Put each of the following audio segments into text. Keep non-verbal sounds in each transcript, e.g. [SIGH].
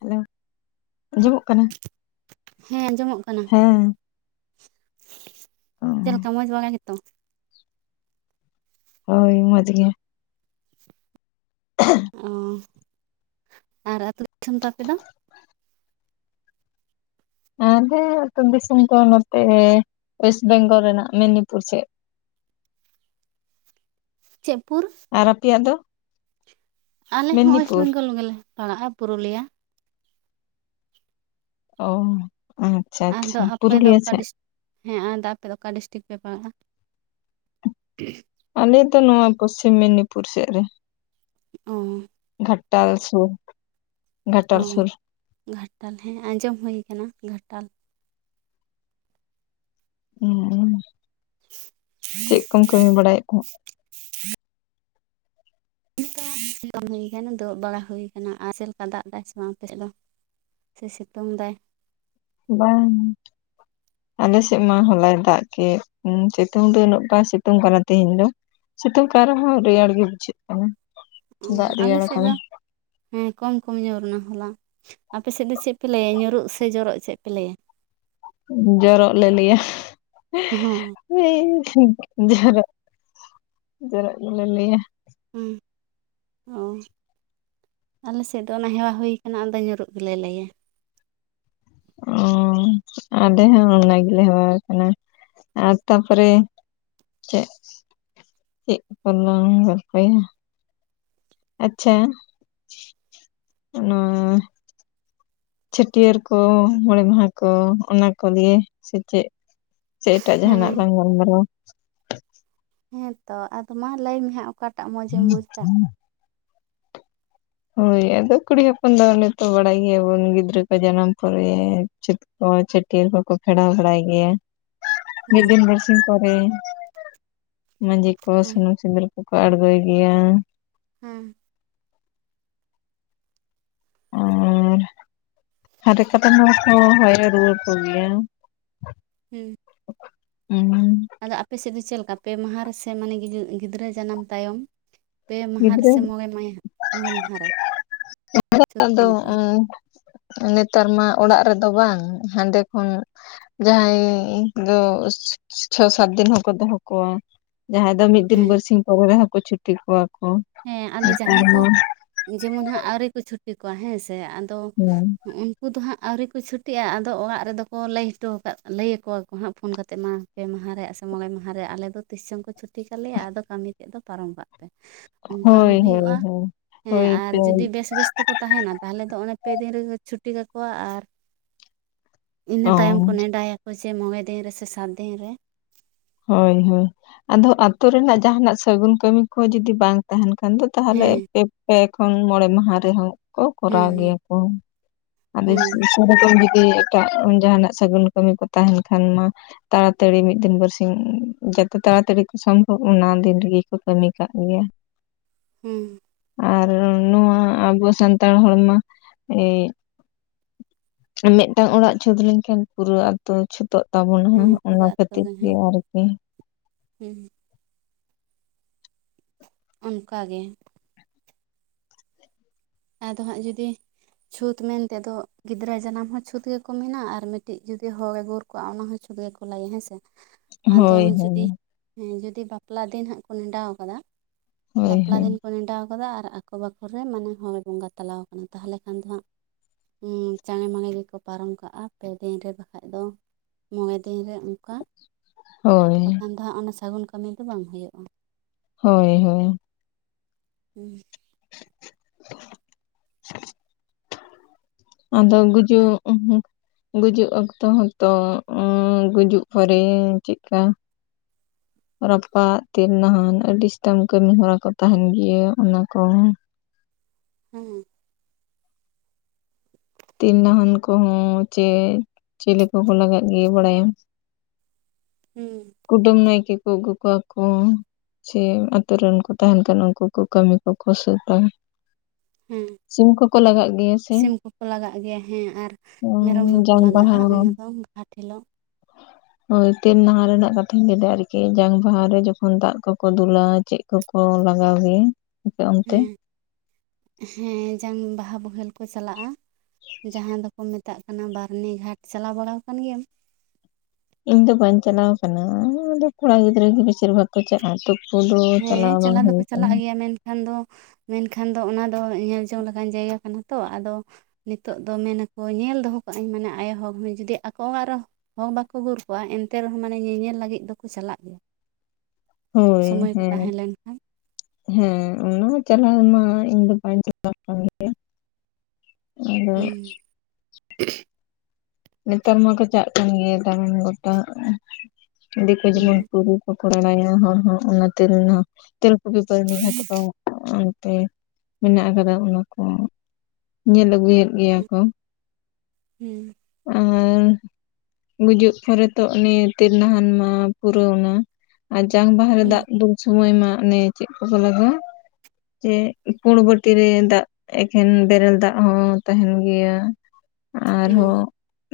Hello ᱟᱸᱡᱚᱢᱚᱜ ᱠᱟᱱᱟ ᱦᱮᱸ ᱟᱸᱡᱚᱢᱚᱜ ᱠᱟᱱᱟ ᱦᱮᱸ ᱪᱮᱫ ᱞᱮᱠᱟ ᱢᱚᱡᱽ ᱵᱟᱲᱟ ᱜᱮᱛᱚ? ᱦᱳᱭ ᱢᱚᱡᱽ ᱜᱮ [INAUDIBLE] ᱚ ᱟᱨ ᱟᱹᱛᱩ ᱫᱤᱥᱚᱢ ᱛᱟᱯᱮ ᱫᱚ? ᱟᱨ ᱟᱞᱮᱸ ᱟᱹᱛᱩ ᱫᱤᱥᱚᱢ ᱠᱚ ᱱᱚᱛᱮ ᱚᱭᱮᱥᱴ ᱵᱮᱝᱜᱚᱞ ᱨᱮᱱᱟᱜ ᱢᱮᱫᱽᱱᱤᱯᱩᱨ ᱥᱮᱫ᱾ ᱪᱮᱫ ᱯᱩᱨ ᱟᱨ ᱟᱯᱮᱭᱟᱜ ᱫᱚ? ᱟᱞᱮ ᱦᱚᱸ ᱚᱭᱮᱥᱴ ᱢᱮᱫᱽᱱᱤᱯᱩᱨ ᱵᱮᱝᱜᱚᱞ ᱜᱮᱞᱮ ᱯᱟᱲᱟᱜᱼᱟ ᱯᱩᱨᱩᱞᱤᱭᱟ᱾ ᱚ ᱟᱪᱪᱷᱟ ᱟᱫᱚ ᱟᱪᱪᱷᱟ ᱟᱯᱮ ᱫᱚ ᱯᱩᱨᱩᱞᱤᱭᱟᱹ ᱚᱠᱟ ᱥᱮᱫ᱾ ᱰᱤᱥ ᱦᱮᱸ ᱟᱫᱚ ᱟᱯᱮ ᱫᱚ ᱚᱠᱟ ᱰᱤᱥᱴᱤᱠ ᱯᱮ ᱯᱟᱲᱟᱜᱼᱟ? ᱟᱞᱮ ᱫᱚ ᱱᱚᱣᱟ ᱯᱚᱥᱪᱤᱢ ᱢᱮᱫᱽᱱᱤᱯᱩᱨ ᱥᱮᱫ ᱨᱮ ᱚ ᱜᱷᱟᱴᱟᱞ ᱥᱳᱨ ᱚ ᱜᱷᱟᱴᱟᱞ ᱦᱮᱸ ᱟᱸᱡᱚᱢ ᱦᱳᱭ ᱠᱟᱱᱟ ᱜᱷᱟᱴᱟᱞ᱾ [INAUDIBLE] ᱪᱮᱫ ᱠᱚᱢ ᱠᱟᱹᱢᱤ ᱵᱟᱲᱟᱭᱮᱫ ᱛᱟᱦᱮᱫ [INAUDIBLE] ᱵᱟᱲᱟ ᱦᱳᱭ ᱠᱟᱱᱟ ᱟᱨ ᱪᱮᱫ ᱞᱮᱠᱟ ᱫᱟᱜ ᱫᱟᱭ ᱥᱮ ᱵᱟᱝ ᱟᱯᱮ ᱥᱮᱫ ᱫᱚ? ᱥᱮ ᱥᱤᱛᱳᱝ ᱮᱫᱟᱭ? ᱵᱟᱝ ᱟᱞᱮ ᱥᱮᱫ ᱢᱟ ᱦᱚᱞᱟᱭ ᱫᱟᱜ ᱠᱮᱫ ᱥᱤᱛᱳᱝ ᱫᱚ ᱩᱱᱟᱹᱜ ᱵᱟᱭ ᱥᱤᱛᱳᱝ ᱠᱟᱱᱟ ᱛᱮᱦᱮᱧ ᱫᱚ᱾ ᱥᱤᱛᱳᱝ ᱠᱟᱱ ᱨᱮᱦᱚᱸ ᱨᱮᱭᱟᱲ ᱜᱮ ᱵᱩᱡᱷᱟᱹᱜ ᱠᱟᱱᱟ ᱚ ᱫᱟᱜ ᱟᱞᱮ ᱨᱮᱭᱟᱲ ᱥᱮᱫ ᱠᱟᱱᱟ ᱫᱚ ᱦᱮᱸ ᱠᱚᱢ ᱠᱚᱢ ᱧᱩᱨ ᱱᱟ ᱦᱚᱞᱟ᱾ ᱟᱯᱮ ᱥᱮᱫ ᱫᱚ ᱪᱮᱫ ᱯᱮ ᱞᱟᱹᱭᱟ ᱧᱩᱨᱩᱜ ᱥᱮ ᱡᱚᱨᱚᱜ ᱪᱮᱫ ᱯᱮ ᱞᱟᱹᱭᱟ? ᱡᱚᱨᱚᱜ ᱞᱮ ᱞᱟᱹᱭᱟ᱾ ᱦᱚᱸ [INAUDIBLE] ᱡᱚᱨᱚᱜ, ᱡᱚᱨᱚᱜ ᱜᱮᱞᱮ ᱞᱟᱹᱭᱟ ᱦᱮᱸ ᱚ ᱟᱞᱮ ᱥᱮᱫ ᱫᱚ ᱚᱱᱟ ᱦᱮᱣᱟ ᱦᱳᱭ ᱠᱟᱱᱟ ᱟᱫᱚ ᱧᱩᱨᱩᱜ ᱜᱮᱞᱮ ᱞᱟᱹᱭᱟ᱾ ᱚ ᱟᱞᱮ ᱦᱚᱸ ᱚᱱᱟ ᱜᱮᱞᱮ ᱦᱮᱣᱟ ᱠᱟᱱᱟ ᱟᱨ ᱛᱟᱯᱚᱨᱮ ᱪᱮᱫ, ᱪᱮᱫ ᱠᱚᱞᱟᱝ ᱜᱚᱞᱯᱚᱭᱟ ᱟᱪᱪᱷᱟ ᱚᱱᱟ ᱪᱷᱟᱹᱴᱭᱟᱹᱨ ᱠᱚ ᱢᱚᱬᱮ ᱢᱟᱦᱟ ᱠᱚ ᱚᱱᱟ ᱠᱚᱞᱤᱭᱮ ᱥᱮ ᱪᱮᱫ ᱥᱮ ᱮᱴᱟᱜ ᱡᱟᱦᱟᱱᱟᱜ ᱦᱮᱸ ᱞᱟᱝ ᱜᱟᱞᱢᱟᱨᱟᱣᱟ ᱦᱮᱸᱛᱚ ᱟᱫᱚ ᱢᱟ ᱞᱟᱹᱭ ᱢᱮ ᱦᱟᱜ ᱚᱠᱟᱴᱟᱜ ᱢᱚᱡᱽ ᱮᱢ ᱵᱩᱡᱽ ᱮᱫᱟ᱾ ᱦᱳᱭ ᱟᱫᱚ ᱠᱩᱲᱤ ᱦᱚᱯᱚᱱ ᱫᱚ ᱚᱱᱮ ᱛᱚ ᱵᱟᱲᱟᱭ ᱜᱮᱭᱟᱵᱚᱱ ᱜᱤᱫᱽᱨᱟᱹ ᱠᱚ ᱡᱟᱱᱟᱢ ᱯᱚᱨᱮ ᱪᱮᱫ ᱠᱚ ᱪᱷᱟᱹᱴᱭᱟᱹᱨ ᱠᱚᱠᱚ ᱯᱷᱮᱲᱟᱣ ᱵᱟᱲᱟᱭ ᱜᱮᱭᱟ᱾ ᱢᱤᱫ ᱦᱮᱸ ᱫᱤᱱ ᱵᱟᱨᱥᱤ ᱯᱚᱨᱮ ᱢᱟᱹᱡᱷᱤ ᱠᱚ ᱦᱮᱸ ᱥᱩᱱᱩᱢ ᱥᱤᱸᱫᱩᱨ ᱠᱚᱠᱚ ᱟᱲᱜᱳᱭ ᱜᱮᱭᱟ᱾ ᱦᱮᱸ [INAUDIBLE] [UNINTELLIGIBLE] ᱠᱟᱛᱮᱱ ᱦᱚᱲ ᱠᱚ ᱦᱚᱭ ᱨᱮ ᱨᱩᱣᱟᱹᱲ ᱠᱚᱜᱮᱭᱟ ᱦᱮᱸ ᱦᱩᱸᱻ ᱟᱫᱚ ᱟᱯᱮ ᱥᱮᱫ ᱫᱚ ᱪᱮᱫ ᱞᱮᱠᱟ ᱯᱮ ᱢᱟᱦᱟ ᱨᱮ ᱥᱮ ᱢᱟᱱᱮ ᱜᱤᱫᱽᱨᱟᱹ ᱡᱟᱱᱟᱢ ᱛᱟᱭᱚᱢ᱾ ᱯᱮ ᱢᱟᱦᱟ ᱨᱮ ᱜᱤᱫᱽᱨᱟᱹ ᱥᱮ ᱢᱚᱬᱮ ᱢ ᱢᱚᱬᱮ ᱢᱟᱦᱟ ᱨᱮ ᱪᱷᱩᱸᱛ ᱠᱚ ᱢᱮᱴᱟᱣᱟ [UNINTELLIGIBLE] ᱱᱮᱛᱟᱨ ᱢᱟ ᱚᱲᱟᱜ ᱨᱮᱫᱚ ᱵᱟᱝ ᱦᱟᱸᱰᱮ ᱠᱷᱚᱱ ᱡᱟᱦᱟᱸᱭᱻ ᱫᱚ ᱪᱷᱚ ᱥᱟᱛ ᱫᱤᱱ ᱦᱚᱸᱠᱚ ᱫᱚᱦᱚ ᱠᱚᱣᱟ ᱡᱟᱦᱟᱸᱭ ᱫᱚ ᱢᱤᱫ ᱫᱤᱱ ᱦᱮᱸ ᱵᱟᱨᱥᱤᱧ ᱯᱚᱨᱮ ᱨᱮᱦᱚᱸ ᱠᱚ ᱪᱷᱩᱴᱤ ᱠᱚᱣᱟ ᱠᱚ ᱦᱮᱸ ᱟᱫᱚ ᱱᱮᱛᱟᱨ ᱡᱟᱦᱟᱸᱭ ᱠᱚ ᱢᱟ ᱡᱮᱢᱚᱱ ᱦᱟᱸᱜ ᱟᱹᱣᱨᱤ ᱠᱚ ᱪᱷᱩᱴᱤ ᱠᱚᱣᱟ ᱦᱮᱸ ᱥᱮ᱾ ᱛᱚ ᱦᱩᱸ ᱩᱱᱠᱩ ᱫᱚ ᱦᱟᱸᱜ ᱟᱹᱣᱨᱤ ᱠᱚ ᱪᱷᱩᱴᱤᱜ-ᱟ ᱟᱫᱚ ᱚᱲᱟᱜ ᱨᱮᱫᱚ ᱠᱚ ᱞᱟᱹᱭ ᱦᱚᱴᱚ ᱟᱠᱟᱫ ᱞᱟᱹᱭ ᱟᱠᱚᱣᱟ ᱠᱚ ᱦᱟᱸᱜ ᱯᱷᱳᱱ ᱠᱟᱛᱮᱫ ᱢᱟ ᱯᱮ ᱢᱟᱦᱟ ᱨᱮᱭᱟᱜ ᱥᱮ ᱢᱚᱬᱮ ᱢᱟᱦᱟ ᱨᱮ ᱟᱞᱮ ᱫᱚ ᱛᱤᱥ ᱪᱚᱝ ᱠᱚ ᱪᱷᱩᱴᱤ ᱠᱟᱞᱮᱭᱟ ᱟᱫᱚ ᱠᱟᱹᱢᱤ ᱛᱮᱫ ᱫᱚ ᱯᱟᱨᱚᱢ ᱠᱟᱜ ᱯᱮ, ᱚᱱᱠᱟ ᱦᱳᱭ ᱦᱚᱸ ᱦᱳᱭ ᱦᱩᱭᱩᱜ-ᱟ ᱦᱳᱭ ᱦᱮᱸ ᱦᱳᱭ ᱟᱨ ᱛᱚ ᱡᱩᱫᱤ ᱵᱮᱥ ᱵᱮᱥ ᱛᱮᱠᱚ ᱛᱟᱦᱮᱱᱟ ᱛᱟᱦᱚᱞᱮ ᱫᱚ ᱚᱱᱮ ᱯᱮ ᱫᱤᱱ ᱨᱮᱜᱮ ᱪᱷᱩᱴᱤ ᱠᱟᱠᱚᱣᱟ ᱟᱨ ᱤᱱᱟᱹ ᱚ ᱛᱟᱭᱚᱢ ᱠᱚ ᱱᱮᱰᱟᱭ ᱟᱠᱚ ᱪᱮ ᱢᱚᱬᱮ ᱫᱤᱱ ᱨᱮᱥᱮ ᱥᱟᱛ ᱫᱤᱱ ᱨᱮ, ᱦᱳᱭ ᱦᱳᱭ ᱟᱫᱚ ᱟᱛᱳ ᱨᱮᱱᱟᱜ ᱡᱟᱦᱟᱱᱟᱜ ᱥᱟᱹᱜᱩᱱ ᱠᱟᱹᱢᱤ ᱠᱚ ᱡᱩᱫᱤ ᱵᱟᱝ ᱛᱟᱦᱮᱱ ᱠᱷᱟᱱ ᱫᱚ, ᱛᱟᱦᱚᱞᱮ ᱦᱮᱸ ᱯᱮ ᱯᱮ ᱠᱷᱚᱱ ᱢᱚᱬᱮ ᱢᱟᱦᱟ ᱨᱮᱦᱚᱸ, ᱠᱚ ᱦᱮᱸ ᱠᱚᱨᱟᱣ ᱜᱮᱭᱟ ᱠᱚ ᱦᱮᱸ [UNINTELLIGIBLE] [UNINTELLIGIBLE] ᱮᱴᱟᱜ ᱡᱟᱦᱟᱱᱟᱜ ᱥᱟᱹᱜᱩᱱ ᱠᱟᱹᱢᱤ ᱠᱚ ᱛᱟᱦᱮᱱ ᱠᱷᱟᱱ ᱢᱟ ᱛᱟᱲᱟᱛᱟᱹᱲᱤ ᱢᱤᱫ ᱫᱤᱱ ᱵᱟᱹᱨᱥᱤᱧ ᱡᱚᱛᱚ ᱛᱟᱲᱟᱛᱟᱹᱲᱤ ᱠᱚ ᱥᱚᱢᱵᱷᱚᱵᱽ ᱚᱱᱟ ᱫᱤᱱ ᱨᱮᱜᱮ ᱠᱚ ᱠᱟᱹᱢᱤ ᱠᱟᱜ ᱜᱮᱭᱟ ᱾ ᱦᱩᱸ ᱟᱨ ᱱᱚᱣᱟ ᱟᱵᱚ ᱥᱟᱱᱛᱟᱲ ᱦᱚᱲᱢᱟ ᱮ ᱢᱤᱫᱴᱟᱹᱝ ᱚᱲᱟᱜ ᱪᱷᱩᱛ ᱞᱮᱱᱠᱷᱟᱱ ᱯᱩᱨᱟᱹ ᱟᱛᱳ ᱪᱷᱩᱛ, ᱛᱚᱜ ᱛᱟᱵᱚᱱ ᱦᱚᱸ ᱚᱱᱟ ᱠᱷᱟᱹᱛᱤᱨ ᱜᱮ ᱟᱨᱠᱤ, ᱦᱩᱸ ᱚᱱᱠᱟ ᱜᱮ ᱟᱫᱚ ᱦᱟᱸᱜ ᱡᱩᱫᱤ ᱪᱷᱩᱛ ᱢᱮᱱᱛᱮ ᱫᱚ ᱜᱤᱫᱽᱨᱟᱹ ᱡᱟᱱᱟᱢ ᱦᱚᱸ ᱪᱷᱩᱛ ᱜᱮᱠᱚ ᱢᱮᱱᱟ ᱟᱨ ᱢᱤᱫᱴᱤᱡ ᱡᱩᱫᱤ ᱦᱚᱲ ᱮ ᱜᱩᱨ ᱠᱚᱣᱟᱜ ᱚᱱᱟ ᱦᱚᱸ ᱪᱷᱩᱛ ᱜᱮᱠᱚ ᱞᱟᱹᱭᱟ ᱦᱮᱸ ᱥᱮ, ᱟᱫᱚ ᱦᱳᱭ ᱦᱳᱭ ᱡᱩᱫᱤ ᱡᱩᱫᱤ ᱵᱟᱯᱞᱟ ᱫᱤᱱ ᱦᱟᱸᱜ ᱠᱚ ᱱᱮᱰᱟ ᱣᱟᱠᱟᱫᱟ ᱦᱳᱭ ᱵᱟᱯᱞᱟ ᱦᱳᱭ ᱫᱤᱱ ᱠᱚ ᱱᱮᱰᱟᱣ ᱟᱠᱟᱫᱟ ᱟᱨ ᱟᱠᱚ ᱵᱟᱠᱷᱩᱞ ᱨᱮ ᱢᱟᱱᱮ ᱦᱚᱲ ᱮ ᱵᱚᱸᱜᱟ ᱛᱟᱞᱟᱣ ᱟᱠᱟᱱᱟ ᱛᱟᱦᱚᱞᱮ ᱠᱷᱟᱱ ᱫᱚ ᱦᱟᱸᱜ ᱦᱮᱸ ᱪᱟᱲᱮ ᱢᱟᱲᱮ ᱜᱮᱠᱚ ᱯᱟᱨᱚᱢ ᱠᱟᱜ-ᱟ ᱯᱮ ᱫᱤᱱ ᱨᱮ ᱵᱟᱠᱷᱟᱡ ᱫᱚ ᱢᱚᱬᱮ ᱫᱤᱱ ᱨᱮ ᱚᱱᱠᱟ ᱦᱳᱭ ᱵᱟᱠᱷᱟᱱ ᱫᱚ ᱦᱟᱸᱜ ᱚᱱᱟ ᱥᱟᱹᱜᱩᱱ ᱠᱟᱹᱢᱤ ᱫᱚ ᱵᱟᱝ ᱦᱩᱭᱩᱜ-ᱟ᱾ ᱦᱳᱭ ᱦᱳᱭ ᱦᱮᱸ ᱟᱫᱚ ᱟᱨ ᱜᱩᱡᱩᱜ ᱩᱦᱩᱸ ᱜᱩᱡᱩᱜ ᱚᱠᱛᱚ ᱦᱚᱸᱛᱚ ᱜᱩᱡᱩᱜ ᱯᱚᱨᱮ ᱪᱮᱫᱠᱟ [INAUDIBLE] ᱨᱟᱯᱟᱜ ᱛᱮᱞ ᱱᱟᱦᱟᱱ ᱟᱹᱰᱤ ᱮᱥᱛᱮᱢ ᱠᱟᱹᱢᱤ ᱦᱚᱨᱟ ᱠᱚ ᱛᱟᱦᱮᱱ ᱜᱮᱭᱟ ᱚᱱᱟ ᱠᱚᱸᱻ ᱦᱩᱸ ᱦᱩᱸ ᱛᱤᱞ ᱱᱟᱦᱟᱱ ᱠᱚᱦᱚᱸ ᱪᱮ ᱪᱤᱞᱤ ᱠᱚ ᱦᱚᱸ ᱦᱩᱱᱟᱹᱝ ᱮ ᱤᱭᱟᱹ ᱵᱟᱲᱟᱭᱟ ᱦᱩᱸ ᱠᱩᱰᱟᱹᱢ ᱱᱟᱭᱠᱮ ᱠᱚ ᱟᱹᱜᱩ ᱠᱚᱣᱟ ᱠᱚ᱾ ᱪᱮ ᱟᱛᱳ ᱨᱮᱱ ᱠᱚ ᱛᱟᱦᱮᱱ ᱠᱷᱟᱱ ᱩᱱᱠᱩ ᱠᱚ ᱠᱟᱹᱢᱤ ᱠᱚᱠᱚ ᱥᱟᱹᱛᱟ ᱾ ᱦᱮᱸ ᱥᱤᱢ ᱠᱚᱠᱚ ᱞᱟᱜᱟᱜ ᱜᱮᱭᱟ ᱥᱮ ᱥᱤᱢ ᱠᱚᱠᱚ ᱞᱟᱜᱟᱜ ᱜᱮᱭᱟ ᱦᱮᱸ ᱟᱨ ᱢᱮᱨᱚᱢ ᱠᱚᱠᱚ ᱡᱟᱝ ᱞᱟᱜᱟᱜᱼᱟ ᱵᱟᱦᱟ ᱚᱱᱟ ᱫᱚ ᱜᱷᱟᱴ ᱦᱤᱞᱚᱜ ᱦᱳᱭ ᱛᱮᱱ ᱱᱟᱦᱟᱱ ᱨᱮᱱᱟᱜ ᱠᱟᱛᱷᱟᱹᱧ ᱞᱟᱹᱭᱟ ᱟᱨᱠᱤ ᱡᱟᱝ ᱵᱟᱦᱟ ᱨᱮ ᱡᱚᱠᱷᱚᱱ ᱫᱟᱜ ᱠᱚᱠᱚ ᱫᱩᱞᱟ ᱪᱮ ᱠᱩᱠᱚ ᱞᱟᱜᱟᱣ ᱜᱮᱭᱟ ᱟᱯᱮ ᱚᱱᱛᱮ ᱦᱮᱸ ᱦᱮᱸ ᱡᱟᱝ ᱵᱟᱦᱟ ᱵᱚᱦᱮᱞ ᱠᱚ ᱪᱟᱞᱟᱜᱼᱟ ᱡᱟᱦᱟ ᱫᱚᱠᱚ ᱢᱮᱛ ᱢᱮᱛᱟᱜ ᱠᱟᱱᱟ ᱵᱟᱨᱱᱤ ᱜᱷᱟᱴ ᱪᱟᱞᱟᱣ ᱵᱟᱲᱟᱣ ᱠᱟᱱ ᱜᱮᱭᱟᱢ ᱤᱧ ᱫᱚ ᱵᱟᱹᱧ ᱪᱟᱞᱟᱣ ᱠᱟᱱᱟ ᱟᱫᱚ ᱠᱚᱲᱟ ᱜᱤᱫᱽᱨᱟᱹ ᱜᱮ ᱵᱮᱥᱤᱨ ᱵᱷᱟᱜᱽ ᱠᱚ ᱪᱟᱼᱟ ᱛᱩ ᱦᱮᱸ ᱪᱟᱞᱟᱣ ᱫᱚᱠᱚ ᱪᱟᱞᱟᱜ ᱜᱮᱭᱟ ᱢᱮᱱ ᱠᱷᱟᱱ ᱫᱚ ᱢᱮᱱᱠᱷᱟᱱ ᱫᱚ ᱚᱱᱟ ᱫᱚ ᱧᱮᱞ ᱡᱚᱝ ᱞᱮᱠᱟᱱ ᱡᱟᱭᱜᱟ ᱠᱟᱱᱟ ᱛᱚ ᱟᱫᱚ ᱱᱤᱛᱚᱜ ᱫᱚ ᱢᱮᱱ ᱟᱠᱚ ᱧᱮᱞ ᱫᱚᱦᱚ ᱠᱟᱜᱟᱹᱧ ᱢᱟᱱᱮ ᱟᱭᱚᱦᱟᱲ ᱦᱚ ᱡᱩᱫᱤ ᱟᱠᱚ ᱟᱨᱚ ᱦᱚᱲ ᱵᱟᱠᱚ ᱜᱩᱨ ᱠᱚᱣᱟ ᱮᱱᱛᱮ ᱨᱮᱦᱚ ᱢᱟᱱᱮ ᱧᱮᱧᱮᱞ ᱞᱟᱹᱜᱤᱫ ᱫᱚᱠᱚ ᱪᱟᱞᱟᱜ ᱜᱮᱭᱟ ᱦᱳᱭ ᱥᱚᱢᱚᱭ ᱠᱚ ᱦᱮᱸ ᱛᱟᱦᱮᱸ ᱞᱮᱱᱠᱷᱟᱱ ᱦᱮᱸ ᱚᱱᱟ ᱪᱟᱞᱟᱣ ᱢᱟ ᱤᱧ ᱫᱚ ᱵᱟᱹᱧ ᱪᱟᱞᱟᱣ ᱠᱟᱱ ᱜᱮᱭᱟ ᱟᱫᱚ ᱦᱩᱸ ᱱᱮᱛᱟᱨ ᱢᱟ ᱠᱚ ᱪᱟᱜ ᱠᱟᱱ ᱜᱮᱭᱟ ᱫᱟᱬᱟᱱ ᱜᱚᱴᱟ ᱫᱤᱠᱩ ᱡᱮᱢᱚᱱ [UNINTELLIGIBLE] ᱦᱩᱸ ᱟᱱᱠᱟ ᱦᱚᱲ [UNINTELLIGIBLE] ᱦᱚᱸ ᱚᱱᱟᱛᱮ ᱨᱮᱱᱟᱜ ᱛᱮᱞᱠᱩᱯᱤ ᱵᱟᱨᱱᱤ ᱜᱷᱟᱴᱠᱟ ᱚᱱᱛᱮ ᱢᱮᱱᱟᱜ ᱠᱟᱫᱟ ᱚᱱᱟ ᱠᱚ ᱧᱮᱞ ᱟᱹᱜᱩᱭᱮᱫ ᱜᱮᱭᱟ ᱠᱚ ᱦᱩᱸ ᱟ... ᱨ [UNINTELLIGIBLE] ᱜᱩᱡᱩᱜ ᱯᱚᱨᱮ ᱛᱚ ᱩᱱᱤ ᱛᱤᱞᱱᱟᱦᱟᱱ ᱢᱟ ᱯᱩᱨᱟᱹᱣᱱᱟ ᱟᱨ ᱡᱟᱝ ᱵᱟᱦᱟᱨᱮ ᱫᱟᱜ ᱦᱩᱸ ᱫᱩᱞ ᱥᱚᱢᱚᱭ ᱢᱟ ᱚᱱᱮ ᱪᱮᱫ ᱠᱚᱠᱚ ᱞᱟᱜᱟᱶᱼᱟ ᱪᱮ ᱯᱩᱲ ᱵᱟᱴᱤᱨᱮ ᱫᱟᱜ ᱮᱠᱷᱮᱱ ᱵᱮᱨᱮᱞ ᱫᱟᱜ ᱦᱚᱸ ᱛᱟᱦᱮᱱ ᱜᱮᱭᱟ ᱟᱨᱦᱚᱻ ᱦᱩᱸ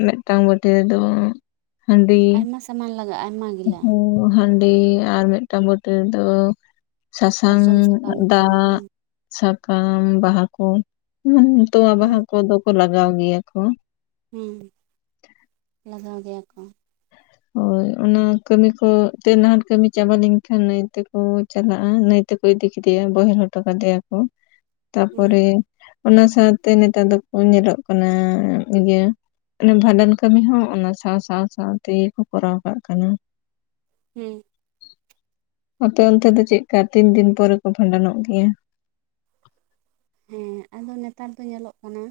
ᱢᱮᱫᱴᱟᱝ ᱵᱟᱴᱤ ᱨᱮᱫᱚ ᱦᱟ. ᱰᱤ ᱟᱭᱢᱟ ᱥᱟᱢᱟᱱ ᱞᱟᱜᱟᱜᱼᱟ ᱟᱭᱢᱟ ᱜᱤᱞᱟ ᱦᱟ. ᱰᱤ ᱟᱨ ᱢᱤᱫᱴᱟᱝ ᱵᱟᱴᱤ ᱨᱮᱫᱚ ᱥᱟᱥᱟᱝ ᱥᱟᱨᱡᱚᱢ ᱥᱟᱠᱟᱢ ᱠᱚ ᱫᱟᱜ ᱦᱩᱸ ᱥᱟᱠᱟᱢ ᱵᱟᱦᱟ ᱠᱚ ᱩᱱ.... ᱛᱚᱣᱟ ᱦᱩᱸ ᱵᱟᱦᱟ ᱠᱚᱫᱚ ᱠᱚ ᱞᱟᱜᱟᱣ ᱜᱮᱭᱟ ᱠᱚ ᱦᱩᱸ ᱞᱟᱜᱟᱣ ᱜᱮᱭᱟ ᱠᱚ ᱦᱳᱭ ᱚᱱᱟ ᱠᱟᱹᱢᱤ ᱠᱚ ᱛᱮᱞᱱᱟᱦᱟᱱ ᱠᱟᱹᱢᱤ ᱪᱟᱵᱟ ᱞᱮᱱ ᱠᱷᱟᱱ ᱱᱟ. ᱭ ᱛᱮᱠᱚ ᱪᱟᱞᱟᱜᱼᱟ ᱱᱟᱹᱭ ᱛᱮᱠᱚ ᱤᱫᱤ ᱠᱮᱫᱮᱭᱟ ᱵᱚᱦᱮᱞ ᱦᱚᱴᱚ ᱠᱟᱫᱮᱭᱟ ᱠᱚ [INAUDIBLE] ᱛᱟᱯᱚᱨᱮ ᱚᱱᱟ ᱥᱟᱶᱛᱮ ᱱᱮᱛᱟᱨ ᱫᱚᱠᱚ ᱧᱮᱞᱚᱜ ᱠᱟᱱᱟ... ᱤᱭᱟᱹ ᱚᱱᱮ ᱵᱷᱟᱸᱰᱟᱱ ᱠᱟᱹᱢᱤ ᱦᱚ ᱚᱱᱟ ᱥᱟᱶ ᱥᱟᱶ ᱥᱟᱶ ᱛᱮᱜᱮ ᱠᱚ ᱠᱚᱨᱟᱣ ᱠᱟᱜ ᱠᱟᱱᱟ ᱦᱩᱸ ᱟᱯᱮ ᱚᱱᱛᱮ ᱫᱚ ᱪᱮᱫᱠᱟ ᱛᱤᱱ ᱫᱤᱱ ᱯᱚᱨᱮ ᱠᱚ ᱵᱷᱟᱱᱰᱟᱱᱚᱜ ᱜᱮᱭᱟ ᱦᱮᱸ ᱟᱫᱚ ᱱᱮᱛᱟᱨ ᱫᱚ ᱧᱮᱞᱚᱜ ᱠᱟᱱᱟ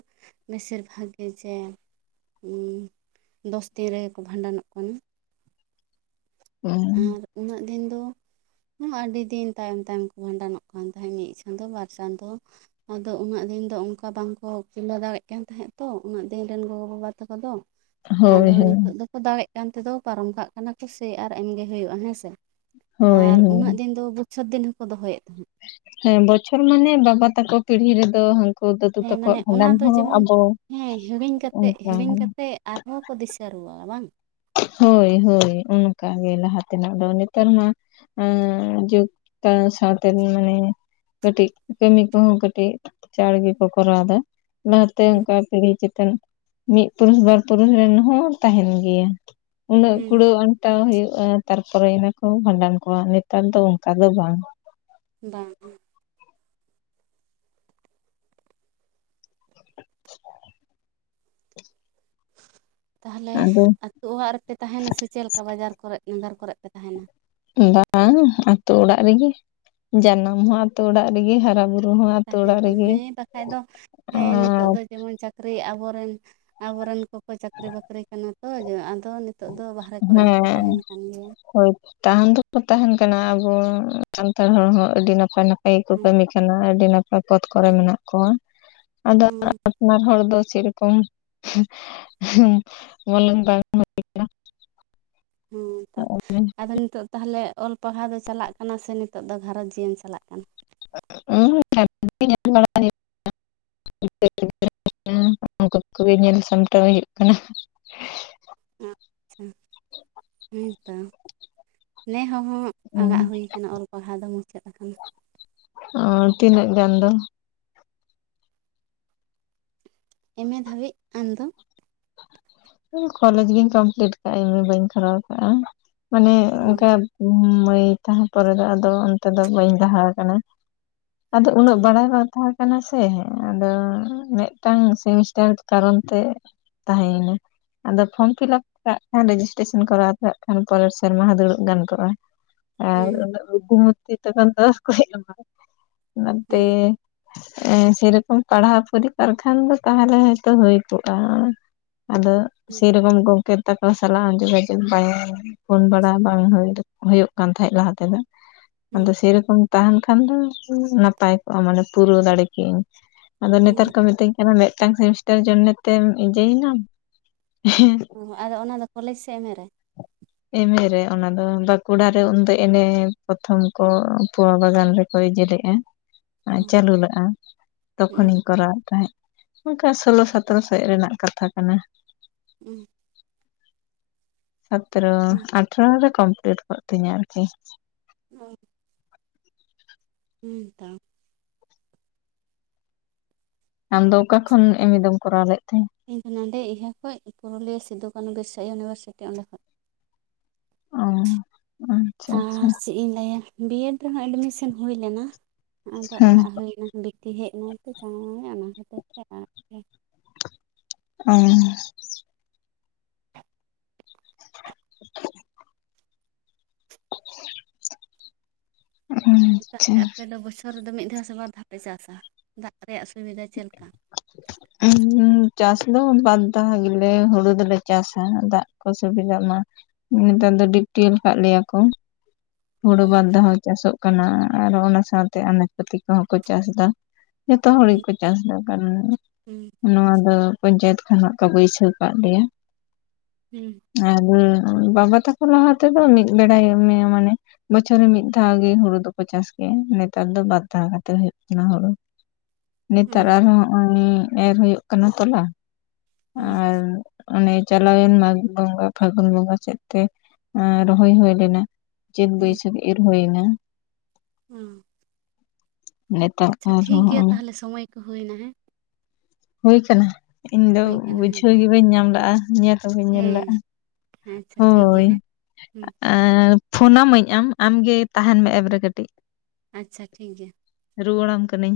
ᱵᱮᱥᱤᱨ ᱵᱷᱟᱜᱽ ᱜᱮ ᱡᱮ ᱫᱚᱥ ᱛᱤᱱ ᱨᱮᱜᱮ ᱠᱚ ᱵᱷᱟᱸᱰᱟᱱᱚᱜ ᱠᱟᱱᱟ ᱦᱮᱸ ᱟᱨ ᱩᱱᱟᱹᱜ ᱫᱤᱱ ᱫᱚ ᱟᱹᱰᱤ ᱫᱤᱱ ᱛᱟᱭᱚᱢ ᱛᱟᱭᱚᱢ ᱠᱚ ᱵᱷᱟᱸᱰᱟᱱᱚᱜ ᱠᱟᱱ ᱛᱟᱦᱮᱸ ᱢᱤᱫ ᱪᱟᱸᱫᱚ ᱵᱟᱨ ᱪᱟᱸᱫᱚ ᱟᱫᱚ ᱩᱱᱟᱹᱜ ᱫᱤᱱ ᱫᱚ ᱚᱱᱠᱟ ᱵᱟᱝᱠᱚ ᱠᱩᱞᱟᱹᱣ ᱫᱟᱲᱮ ᱠᱟᱱ ᱛᱟᱦᱮᱸᱫ ᱛᱚ ᱩᱱᱟᱹᱜ ᱫᱤᱱ ᱨᱮᱱ ᱜᱚᱜᱚ ᱵᱟᱵᱟ ᱛᱟᱠᱚ ᱫᱚ ᱦᱳᱭ ᱟᱫᱚ ᱦᱳᱭ ᱱᱤᱛᱚᱜ ᱫᱚᱠᱚ ᱫᱟᱲᱮᱜ ᱠᱟᱱ ᱛᱮᱫᱚ ᱯᱟᱨᱚᱢ ᱠᱟᱜ ᱠᱟᱱᱟ ᱠᱚ ᱥᱮ ᱟᱨ ᱮᱢᱜᱮ ᱦᱩᱭᱩᱜᱼᱟ ᱦᱮᱸ ᱥᱮ ᱦᱳᱭ ᱟᱨ ᱦᱳᱭ ᱩᱱᱟᱹᱜ ᱫᱤᱱ ᱫᱚ ᱵᱚᱪᱷᱚᱨ ᱫᱤᱱ ᱦᱚᱠᱚ ᱫᱚᱦᱚᱭᱮᱫ ᱛᱟᱦᱮᱸᱫ ᱦᱮᱸ ᱵᱚᱪᱷᱚᱨ ᱢᱟᱱᱮ ᱵᱟᱵᱟ ᱛᱟᱠᱚ ᱯᱤᱲᱦᱤ ᱨᱮᱫᱚ ᱦᱟ ᱦᱮᱸ ᱢᱟᱱᱮ ᱚᱱᱟ ᱫᱚ ᱡᱮᱢᱚᱱ ᱦᱮᱸ ᱦᱤᱲᱤᱧ ᱠᱟᱛᱮ ᱚᱱᱠᱟ ᱦᱤᱲᱤᱧ ᱠᱟᱛᱮ ᱟᱨᱦᱚᱸ ᱠᱚ ᱫᱤᱥᱟᱹ ᱨᱩᱣᱟᱲᱟ ᱵᱟᱝ ᱦᱚᱭ ᱦᱚᱭ ᱚᱱᱠᱟ ᱜᱮ ᱞᱟᱦᱟ ᱛᱮᱱᱟᱜ ᱫᱚ ᱱᱮᱛᱟᱨ ᱢᱟ ᱟᱸ ᱡᱩᱜᱽ ᱠᱚ ᱥᱟᱶᱛᱮ ᱢᱟᱱᱮ ᱠᱟᱹᱴᱤᱡ ᱠᱟᱹᱢᱤ ᱠᱚᱦᱚ ᱠᱟᱹᱴᱤᱡ ᱪᱟᱬ ᱜᱮᱠᱚ ᱠᱚᱨᱟᱣ ᱫᱟ ᱞᱟᱦᱟᱛᱮ ᱚᱱᱠᱟ ᱯᱤᱲᱦᱤ ᱪᱮᱛᱟᱱ ᱢᱤᱫ ᱯᱩᱨᱩᱥ ᱵᱟᱨ ᱯᱩᱨᱩᱥ ᱨᱮᱱ ᱦᱚ ᱛᱟᱦᱮᱱ ᱜᱮᱭᱟ ᱩᱱᱟᱹᱜ ᱦᱩᱸ ᱠᱩᱲᱟᱹᱣ ᱟᱱ ᱟᱱᱴᱟᱣ ᱦᱩᱭᱩᱜᱼᱟ ᱛᱟᱨᱯᱚᱨᱮ ᱤᱱᱟ ᱠᱚ ᱵᱷᱟᱸᱰᱟᱱ ᱠᱚᱣᱟ ᱱᱮᱛᱟᱨ ᱫᱚ ᱚᱱᱠᱟ ᱫᱚ ᱵᱟᱝ ᱵᱟᱝ ᱛᱟᱦᱚᱞᱮ ᱟᱫᱚ ᱟᱹᱛᱩ ᱚᱲᱟᱜ ᱨᱮᱯᱮ ᱛᱟᱦᱮᱱᱟ ᱥᱮ ᱪᱮᱞᱮᱠᱟ ᱵᱟᱡᱟᱨ ᱠᱚᱨᱮᱫ ᱱᱟᱜᱟᱨ ᱠᱚᱨᱮᱫ ᱯᱮ ᱛᱟᱦᱮᱱᱟ ᱵᱟᱝ ᱟᱛᱩ ᱚᱲᱟᱜ ᱨᱮᱜᱮ ᱡᱟᱱᱟᱢ ᱦᱚ ᱟᱛᱩ ᱚᱲᱟᱜ ᱨᱮᱜᱤ ᱦᱟᱨᱟ ᱵᱩᱨᱩ ᱦᱚᱸ ᱟᱛᱳ ᱛᱟᱦᱮᱸ ᱚᱲᱟᱜ ᱨᱮᱜᱮ ᱦᱮᱸ ᱵᱟᱠᱷᱟᱡᱽ ᱫᱚ ᱦᱮᱸ ᱱᱤᱛᱚᱜ ᱟᱨ ᱫᱚ ᱡᱮᱢᱚᱱ ᱪᱟᱹᱠᱨᱤ ᱟᱵᱚᱨᱮᱱ ᱟᱵᱚᱨᱮᱱ ᱠᱚᱠᱚ ᱪᱟᱹᱠᱨᱤ ᱵᱟᱹᱠᱨᱤ ᱠᱟᱱᱟ ᱛᱚ ᱟᱫᱚ ᱱᱤᱛᱚᱜ ᱫᱚ ᱵᱟ ᱦᱮᱸ ᱦᱳᱭ ᱛᱟᱦᱮᱱ ᱫᱚᱠᱚ ᱛᱟᱦᱮᱱ ᱠᱟᱱᱟ ᱟᱵᱚ ᱥᱟᱱᱛᱟᱲ ᱦᱚᱲ ᱦᱚᱸ ᱟᱹᱰᱤ ᱱᱟᱯᱟᱭ ᱱᱟᱯᱟᱭ ᱜᱮᱠᱚ ᱦᱮᱸ ᱠᱟᱹᱢᱤ ᱠᱟᱱᱟ᱾ ᱟᱹᱰᱤ ᱱᱟᱯᱟᱭ ᱯᱚᱛ ᱠᱚᱨᱮ ᱢᱮᱱᱟᱜ ᱠᱚᱣᱟ ᱟᱫᱚ ᱦᱮᱸ ᱟᱯᱱᱟᱨ ᱦᱚᱲ ᱫᱚ ᱥᱮᱨᱚᱠᱚᱢ ᱵᱚᱞᱚᱱ ᱵᱟᱝ ᱦᱩᱭ ᱠᱟᱱᱟ᱾ ᱦᱮᱸ ᱛᱚ ᱟᱫᱚ ᱱᱤᱛᱚᱜ ᱛᱟᱦᱚᱞᱮ ᱚᱞ ᱯᱟᱲᱦᱟᱣ ᱫᱚ ᱪᱟᱞᱟᱜ ᱠᱟᱱᱟ ᱥᱮ ᱱᱤᱛᱚᱜ ᱫᱚ ᱜᱷᱟᱨᱚᱸᱡᱽ ᱡᱤᱭᱚᱢ ᱪᱟᱞᱟᱜ ᱠᱟᱱᱟ᱾ [UNINTELLIGIBLE] [UNINTELLIGIBLE] ᱩᱱᱠᱩ ᱠᱚᱜᱮ ᱧᱮᱞ ᱥᱟᱢᱴᱟᱣ ᱦᱩᱭᱩᱜ ᱠᱟᱱᱟ᱾ ᱟᱪᱪᱷᱟ ᱦᱮᱸ ᱛᱚ ᱱᱮ ᱦᱚᱸ ᱦᱚᱸ ᱟᱸᱲᱟᱜ ᱦᱩᱭ ᱟᱠᱟᱱᱟ ᱚᱞ ᱯᱟᱲᱦᱟᱣ ᱫᱚ ᱢᱩᱪᱟᱹᱫ ᱟᱠᱟᱱᱟ᱾ ᱚᱸ ᱛᱤᱱᱟᱹᱜ ᱜᱟᱱ ᱫᱚ? ᱮᱢᱮ ᱫᱷᱟᱹᱵᱤᱡᱽ ᱟᱢ ᱫᱚ? ᱠᱚᱞᱮᱡᱽ ᱜᱤᱧ ᱠᱚᱢᱯᱞᱤᱴ ᱟᱠᱟᱜᱼᱟ ᱮᱢᱮ ᱵᱟᱹᱧ ᱠᱚᱨᱟᱣ ᱟᱠᱟᱫᱼᱟ ᱢᱟᱱᱮ ᱦᱮᱸ ᱚᱱᱠᱟ ᱦᱩᱢ ᱢᱟᱹᱭ ᱛᱟᱦᱮᱸ ᱯᱚᱨᱮ ᱫᱚ ᱟᱫᱚ ᱚᱱᱛᱮ ᱫᱚ ᱵᱟᱹᱧ ᱞᱟᱦᱟ ᱟᱠᱟᱱᱟ᱾ ᱟᱫᱚ ᱩᱱᱟᱹᱜ ᱵᱟᱲᱟᱭ ᱦᱚᱸ ᱛᱟᱦᱮᱸ ᱠᱟᱱᱟ ᱥᱮ ᱟᱫᱚ ᱢᱤᱫ ᱴᱟᱝ ᱥᱮᱢᱤᱥᱴᱟᱨ ᱠᱟᱨᱚᱱ ᱛᱮ ᱛᱟᱦᱮᱸᱱᱟᱡᱽ ᱟᱫᱚ ᱯᱷᱚᱨᱚᱢ ᱯᱷᱤᱞᱟᱯ ᱠᱟᱜᱽ ᱠᱷᱟᱱ ᱨᱮᱡᱤᱥᱴᱨᱮᱥᱚᱱ ᱠᱚᱨᱟᱣ ᱠᱟᱜᱽ ᱠᱷᱟᱱ ᱯᱚᱨᱮᱨ ᱥᱮᱨᱢᱟ ᱦᱚᱸ ᱫᱩᱲᱩᱵ ᱜᱟᱱ ᱠᱚᱜᱼᱟ᱾ ᱟᱨ ᱦᱮᱸ ᱩᱱᱟᱹᱜ ᱩᱱᱩᱢᱚᱛᱤ ᱛᱚᱠᱷᱚᱱ ᱫᱚ ᱠᱚ ᱮᱢᱟ ᱚᱱᱟ ᱛᱮ ᱦᱮᱸ ᱥᱮᱨᱚᱠᱚᱢ ᱯᱟᱲᱦᱟᱣ ᱯᱚᱨᱤᱠᱟᱨ ᱠᱷᱟᱱ ᱫᱚ ᱛᱟᱦᱚᱞᱮ ᱦᱚᱭᱛᱳ ᱦᱩᱭ ᱠᱚᱜᱼᱟ᱾ ᱟᱫᱚ ᱥᱮ ᱨᱚᱠᱚᱢ ᱜᱚᱝᱠᱮ ᱛᱟᱠᱚ ᱥᱟᱞᱟᱜ ᱡᱳᱜᱟ ᱡᱳᱜᱽ ᱵᱟᱭ ᱯᱷᱳᱱ ᱵᱟᱲᱟ ᱵᱟᱝ ᱦᱩᱭ ᱦᱩᱭᱩᱜ ᱠᱟᱱ ᱛᱟᱦᱮᱸᱫ ᱞᱟᱦᱟ ᱛᱮᱫᱚ ᱟᱫᱚ ᱥᱮᱨᱚᱠᱚᱢ ᱛᱟᱦᱮᱱ ᱠᱷᱟᱱ ᱫᱚ ᱱᱟᱯᱟᱭ ᱠᱚᱜᱼᱟ ᱢᱟᱱᱮ ᱯᱩᱨᱟᱹᱣ ᱫᱟᱲᱮ ᱠᱮᱜ ᱟᱹᱧ ᱟᱫᱚ ᱦᱮᱸ ᱱᱮᱛᱟᱨ ᱠᱚ ᱢᱤᱛᱟᱹᱧ ᱢᱤᱫ ᱴᱟᱝ ᱥᱮᱢᱤᱥᱴᱟᱨ ᱡᱚᱱᱮ ᱛᱮᱢ ᱤᱡᱤᱭᱮᱱᱟᱢ ᱦᱮᱸ ᱚᱸ ᱟᱫᱚ ᱚᱱᱟ ᱫᱚ ᱠᱚᱞᱮᱡᱽ ᱥᱮ ᱮᱢᱮ ᱨᱮ ᱮᱢᱮ ᱨᱮ ᱚᱱᱟ ᱫᱚ ᱵᱟᱸᱠᱩᱲᱟ ᱨᱮ ᱩᱱᱫᱚ ᱮᱱᱮ ᱯᱨᱚᱛᱷᱚᱢ ᱠᱚ ᱯᱚᱣᱟ ᱵᱟᱜᱟᱱ ᱨᱮᱠᱚ ᱤᱫᱤ ᱞᱮᱜᱼᱟ᱾ ᱚ ᱪᱟᱹᱞᱩ ᱞᱮᱼᱟ ᱦᱩᱸ ᱛᱚᱠᱷᱚᱱᱤᱧ ᱠᱚᱨᱟᱣᱮᱫ ᱛᱟᱦᱮᱸᱫ᱾ ᱚᱱᱠᱟ ᱥᱳᱞᱳ ᱥᱟᱛᱨᱚ ᱥᱮᱫ ᱨᱮᱱᱟᱜ ᱠᱟᱛᱷᱟ ᱠᱟᱱᱟ᱾ ᱩᱸ ᱥᱟᱛᱨᱚ ᱦᱩᱸ ᱟᱴᱷᱨᱚ ᱨᱮ ᱠᱚᱢᱯᱞᱤᱴ ᱠᱚᱜ ᱛᱤᱧᱟ ᱟᱨᱠᱤ ᱚᱸ ᱦᱩᱸ ᱛᱚ ᱟᱢᱫᱚ ᱚᱠᱟ ᱠᱷᱚᱱ ᱮᱢᱮ ᱫᱚᱢ ᱠᱚᱨᱟᱣ ᱞᱮᱫ ᱛᱟᱦᱮᱸ ᱤᱧ ᱫᱚ ᱱᱚᱸᱰᱮ ᱤᱭᱟᱹ ᱠᱷᱚᱡ ᱯᱩᱨᱩᱞᱤᱭᱟᱹ ᱥᱤᱫᱩ ᱠᱟᱹᱱᱩ ᱵᱤᱨᱥᱟ ᱤᱭᱩᱱᱤᱵᱷᱟᱨᱥᱤᱴᱤ ᱚᱸᱰᱮ ᱠᱷᱚᱡ ᱚᱸ ᱟᱨ ᱪᱮᱫ ᱤᱧ ᱞᱟᱹᱭᱟ ᱵᱤᱭᱮᱰ ᱨᱮᱦᱚᱸ ᱮᱰᱢᱤᱥᱚᱱ ᱦᱩᱭ ᱞᱮᱱᱟ ᱟᱫᱚ ᱦᱮᱸ ᱟᱲᱟᱜ ᱦᱩᱭᱱᱟ ᱵᱤᱴᱤ ᱦᱮᱡ ᱮᱱᱟᱭ ᱛᱚ ᱪᱟᱬᱮ ᱢᱟᱬᱮ ᱚᱱᱟ ᱠᱷᱟᱹᱛᱤᱨ ᱛᱮ [UNINTELLIGIBLE] ᱩᱸ [INAUDIBLE] [INAUDIBLE] ᱟᱪᱪᱷᱟ ᱛᱟᱦᱚᱞᱮ ᱟᱯᱮ ᱫᱚ ᱵᱚᱪᱷᱚᱨ ᱨᱮᱫᱚ ᱢᱤᱫ ᱫᱷᱟᱣ ᱥᱮ ᱵᱟᱨ ᱫᱷᱟᱣ ᱯᱮ ᱪᱟᱥᱟ ᱫᱟᱜᱽ ᱨᱮᱭᱟᱜ ᱥᱩᱵᱤᱫᱷᱟ ᱪᱮᱫ ᱞᱮᱠᱟ? [INAUDIBLE] ᱪᱟᱥ ᱫᱚ ᱵᱟᱨ ᱫᱷᱟᱣ ᱜᱮᱞᱮ ᱦᱩᱲᱩ ᱫᱚᱞᱮ ᱪᱟᱥᱟ ᱫᱟᱜᱽ ᱠᱚ ᱥᱩᱵᱤᱫᱷᱟᱜ ᱢᱟ ᱱᱮᱛᱟᱨ ᱫᱚ ᱰᱤᱯᱴᱤᱭᱮᱞ ᱟᱠᱟᱫ ᱞᱮᱭᱟ ᱠᱚ ᱚ ᱦᱳᱲᱳ ᱵᱟᱨ ᱫᱷᱟᱣ ᱦᱚᱸ ᱪᱟᱥᱚᱜ ᱠᱟᱱᱟ ᱟᱨᱚ ᱚᱱᱟ ᱥᱟᱶᱛᱮ ᱟᱱᱟᱡᱽ ᱯᱟᱹᱛᱤ ᱠᱚᱦᱚᱸ ᱠᱚ ᱪᱟᱥ ᱫᱟ ᱡᱚᱛᱚ ᱦᱚᱲ ᱦᱩᱸ ᱜᱮᱠᱚ ᱪᱟᱥᱫᱟ ᱠᱟᱨᱚᱱ ᱦᱩᱸ ᱱᱚᱣᱟ ᱫᱚ ᱯᱚᱧᱪᱟᱭᱮᱛ ᱠᱷᱚᱱᱟᱜ ᱠᱚ ᱵᱟᱹᱭᱥᱟᱹᱣ ᱠᱟᱫ ᱞᱮᱭᱟ ᱾ ᱦᱮᱸ ᱟᱨ [UNINTELLIGIBLE] ᱵᱟᱵᱟ ᱛᱟᱠᱚ ᱞᱟᱦᱟ ᱛᱮᱫᱚ ᱢᱤᱫ ᱵᱮᱲᱟᱭ [UNINTELLIGIBLE] ᱢᱟᱱᱮ ᱵᱚᱪᱷᱚᱨ ᱨᱮ ᱢᱤᱫ ᱫᱷᱟᱹᱣ ᱜᱮ ᱦᱩᱸᱲᱩ ᱫᱚᱠᱚ ᱪᱟᱥ ᱠᱮᱭᱟ ᱱᱮᱛᱟᱨ ᱫᱚ ᱵᱟᱨ ᱫᱷᱟᱹᱣ ᱠᱟᱛᱮ ᱦᱩᱭᱩᱜ ᱠᱟᱱᱟ ᱦᱩᱸᱲᱩ ᱾ ᱱᱮᱛᱟᱨ ᱦᱩᱸ ᱟᱨᱦᱚᱸ ᱦᱚᱸᱜᱼᱚᱭ ᱮᱨ ᱦᱩᱭᱩᱜ ᱠᱟᱱᱟ ᱛᱚᱞᱟ ᱦᱩᱸ ᱟᱨ ᱚᱱᱮ ᱪᱟᱞᱟᱣᱮᱱ ᱢᱟᱜᱽ ᱵᱚᱸᱜᱟ ᱯᱷᱟᱹᱜᱩᱱ ᱵᱚᱸᱜᱟ ᱥᱮᱫ ᱛᱮ ᱨᱚᱦᱚᱭ ᱦᱩᱭ ᱞᱮᱱᱟ᱾ ᱪᱹᱟᱛ ᱦᱩᱸ ᱵᱟᱹᱭᱥᱟᱹᱠᱷ ᱤᱨ ᱦᱩᱭᱱᱟ ᱾ ᱚ ᱱᱮᱛᱟᱨ ᱟᱪᱪᱷᱟ ᱟᱨᱦᱚᱸ ᱴᱷᱤᱠᱜᱮᱭᱟ ᱦᱚᱸᱜᱼᱚᱭ ᱛᱟᱦᱟᱞᱮ ᱥᱚᱢᱚᱭ ᱠᱚ ᱦᱩᱭᱮᱱᱟ ᱦᱮᱸ ᱾ ᱦᱩᱭ ᱟᱠᱟᱱᱟ ᱤᱧ ᱫᱚ ᱦᱩᱭ ᱠᱟᱱᱟ ᱦᱮᱸ ᱵᱩᱡᱷᱟᱹᱣ ‌ᱜᱮ ᱵᱟᱹᱧ ᱧᱟᱢ ᱞᱟᱼᱟ, ᱧᱮᱞ ᱛᱚᱵᱮ ᱧᱮᱞ ᱞᱟᱼᱟ ᱦᱮᱸ ᱾ ᱟᱪᱪᱷᱟ ᱴᱷᱤᱠ ᱜᱮᱭᱟ ᱦᱳᱭ ᱦᱮᱸ ᱦᱩᱸ ᱯᱷᱳᱱᱟᱢᱟᱹᱧ ᱟᱢ? ᱟᱢᱜᱮ ᱛᱟᱦᱮᱸᱱ ᱢᱮ ᱮᱵᱨᱮ ᱠᱟᱹᱴᱤᱡ ᱾ ᱟᱪᱪᱷᱟ ᱴᱷᱤᱠ ᱜᱮᱭᱟ᱾ ᱨᱩᱣᱟᱹᱲ ᱟᱢ ᱠᱟᱹᱱᱟᱹᱧ ᱦᱮᱸ ᱾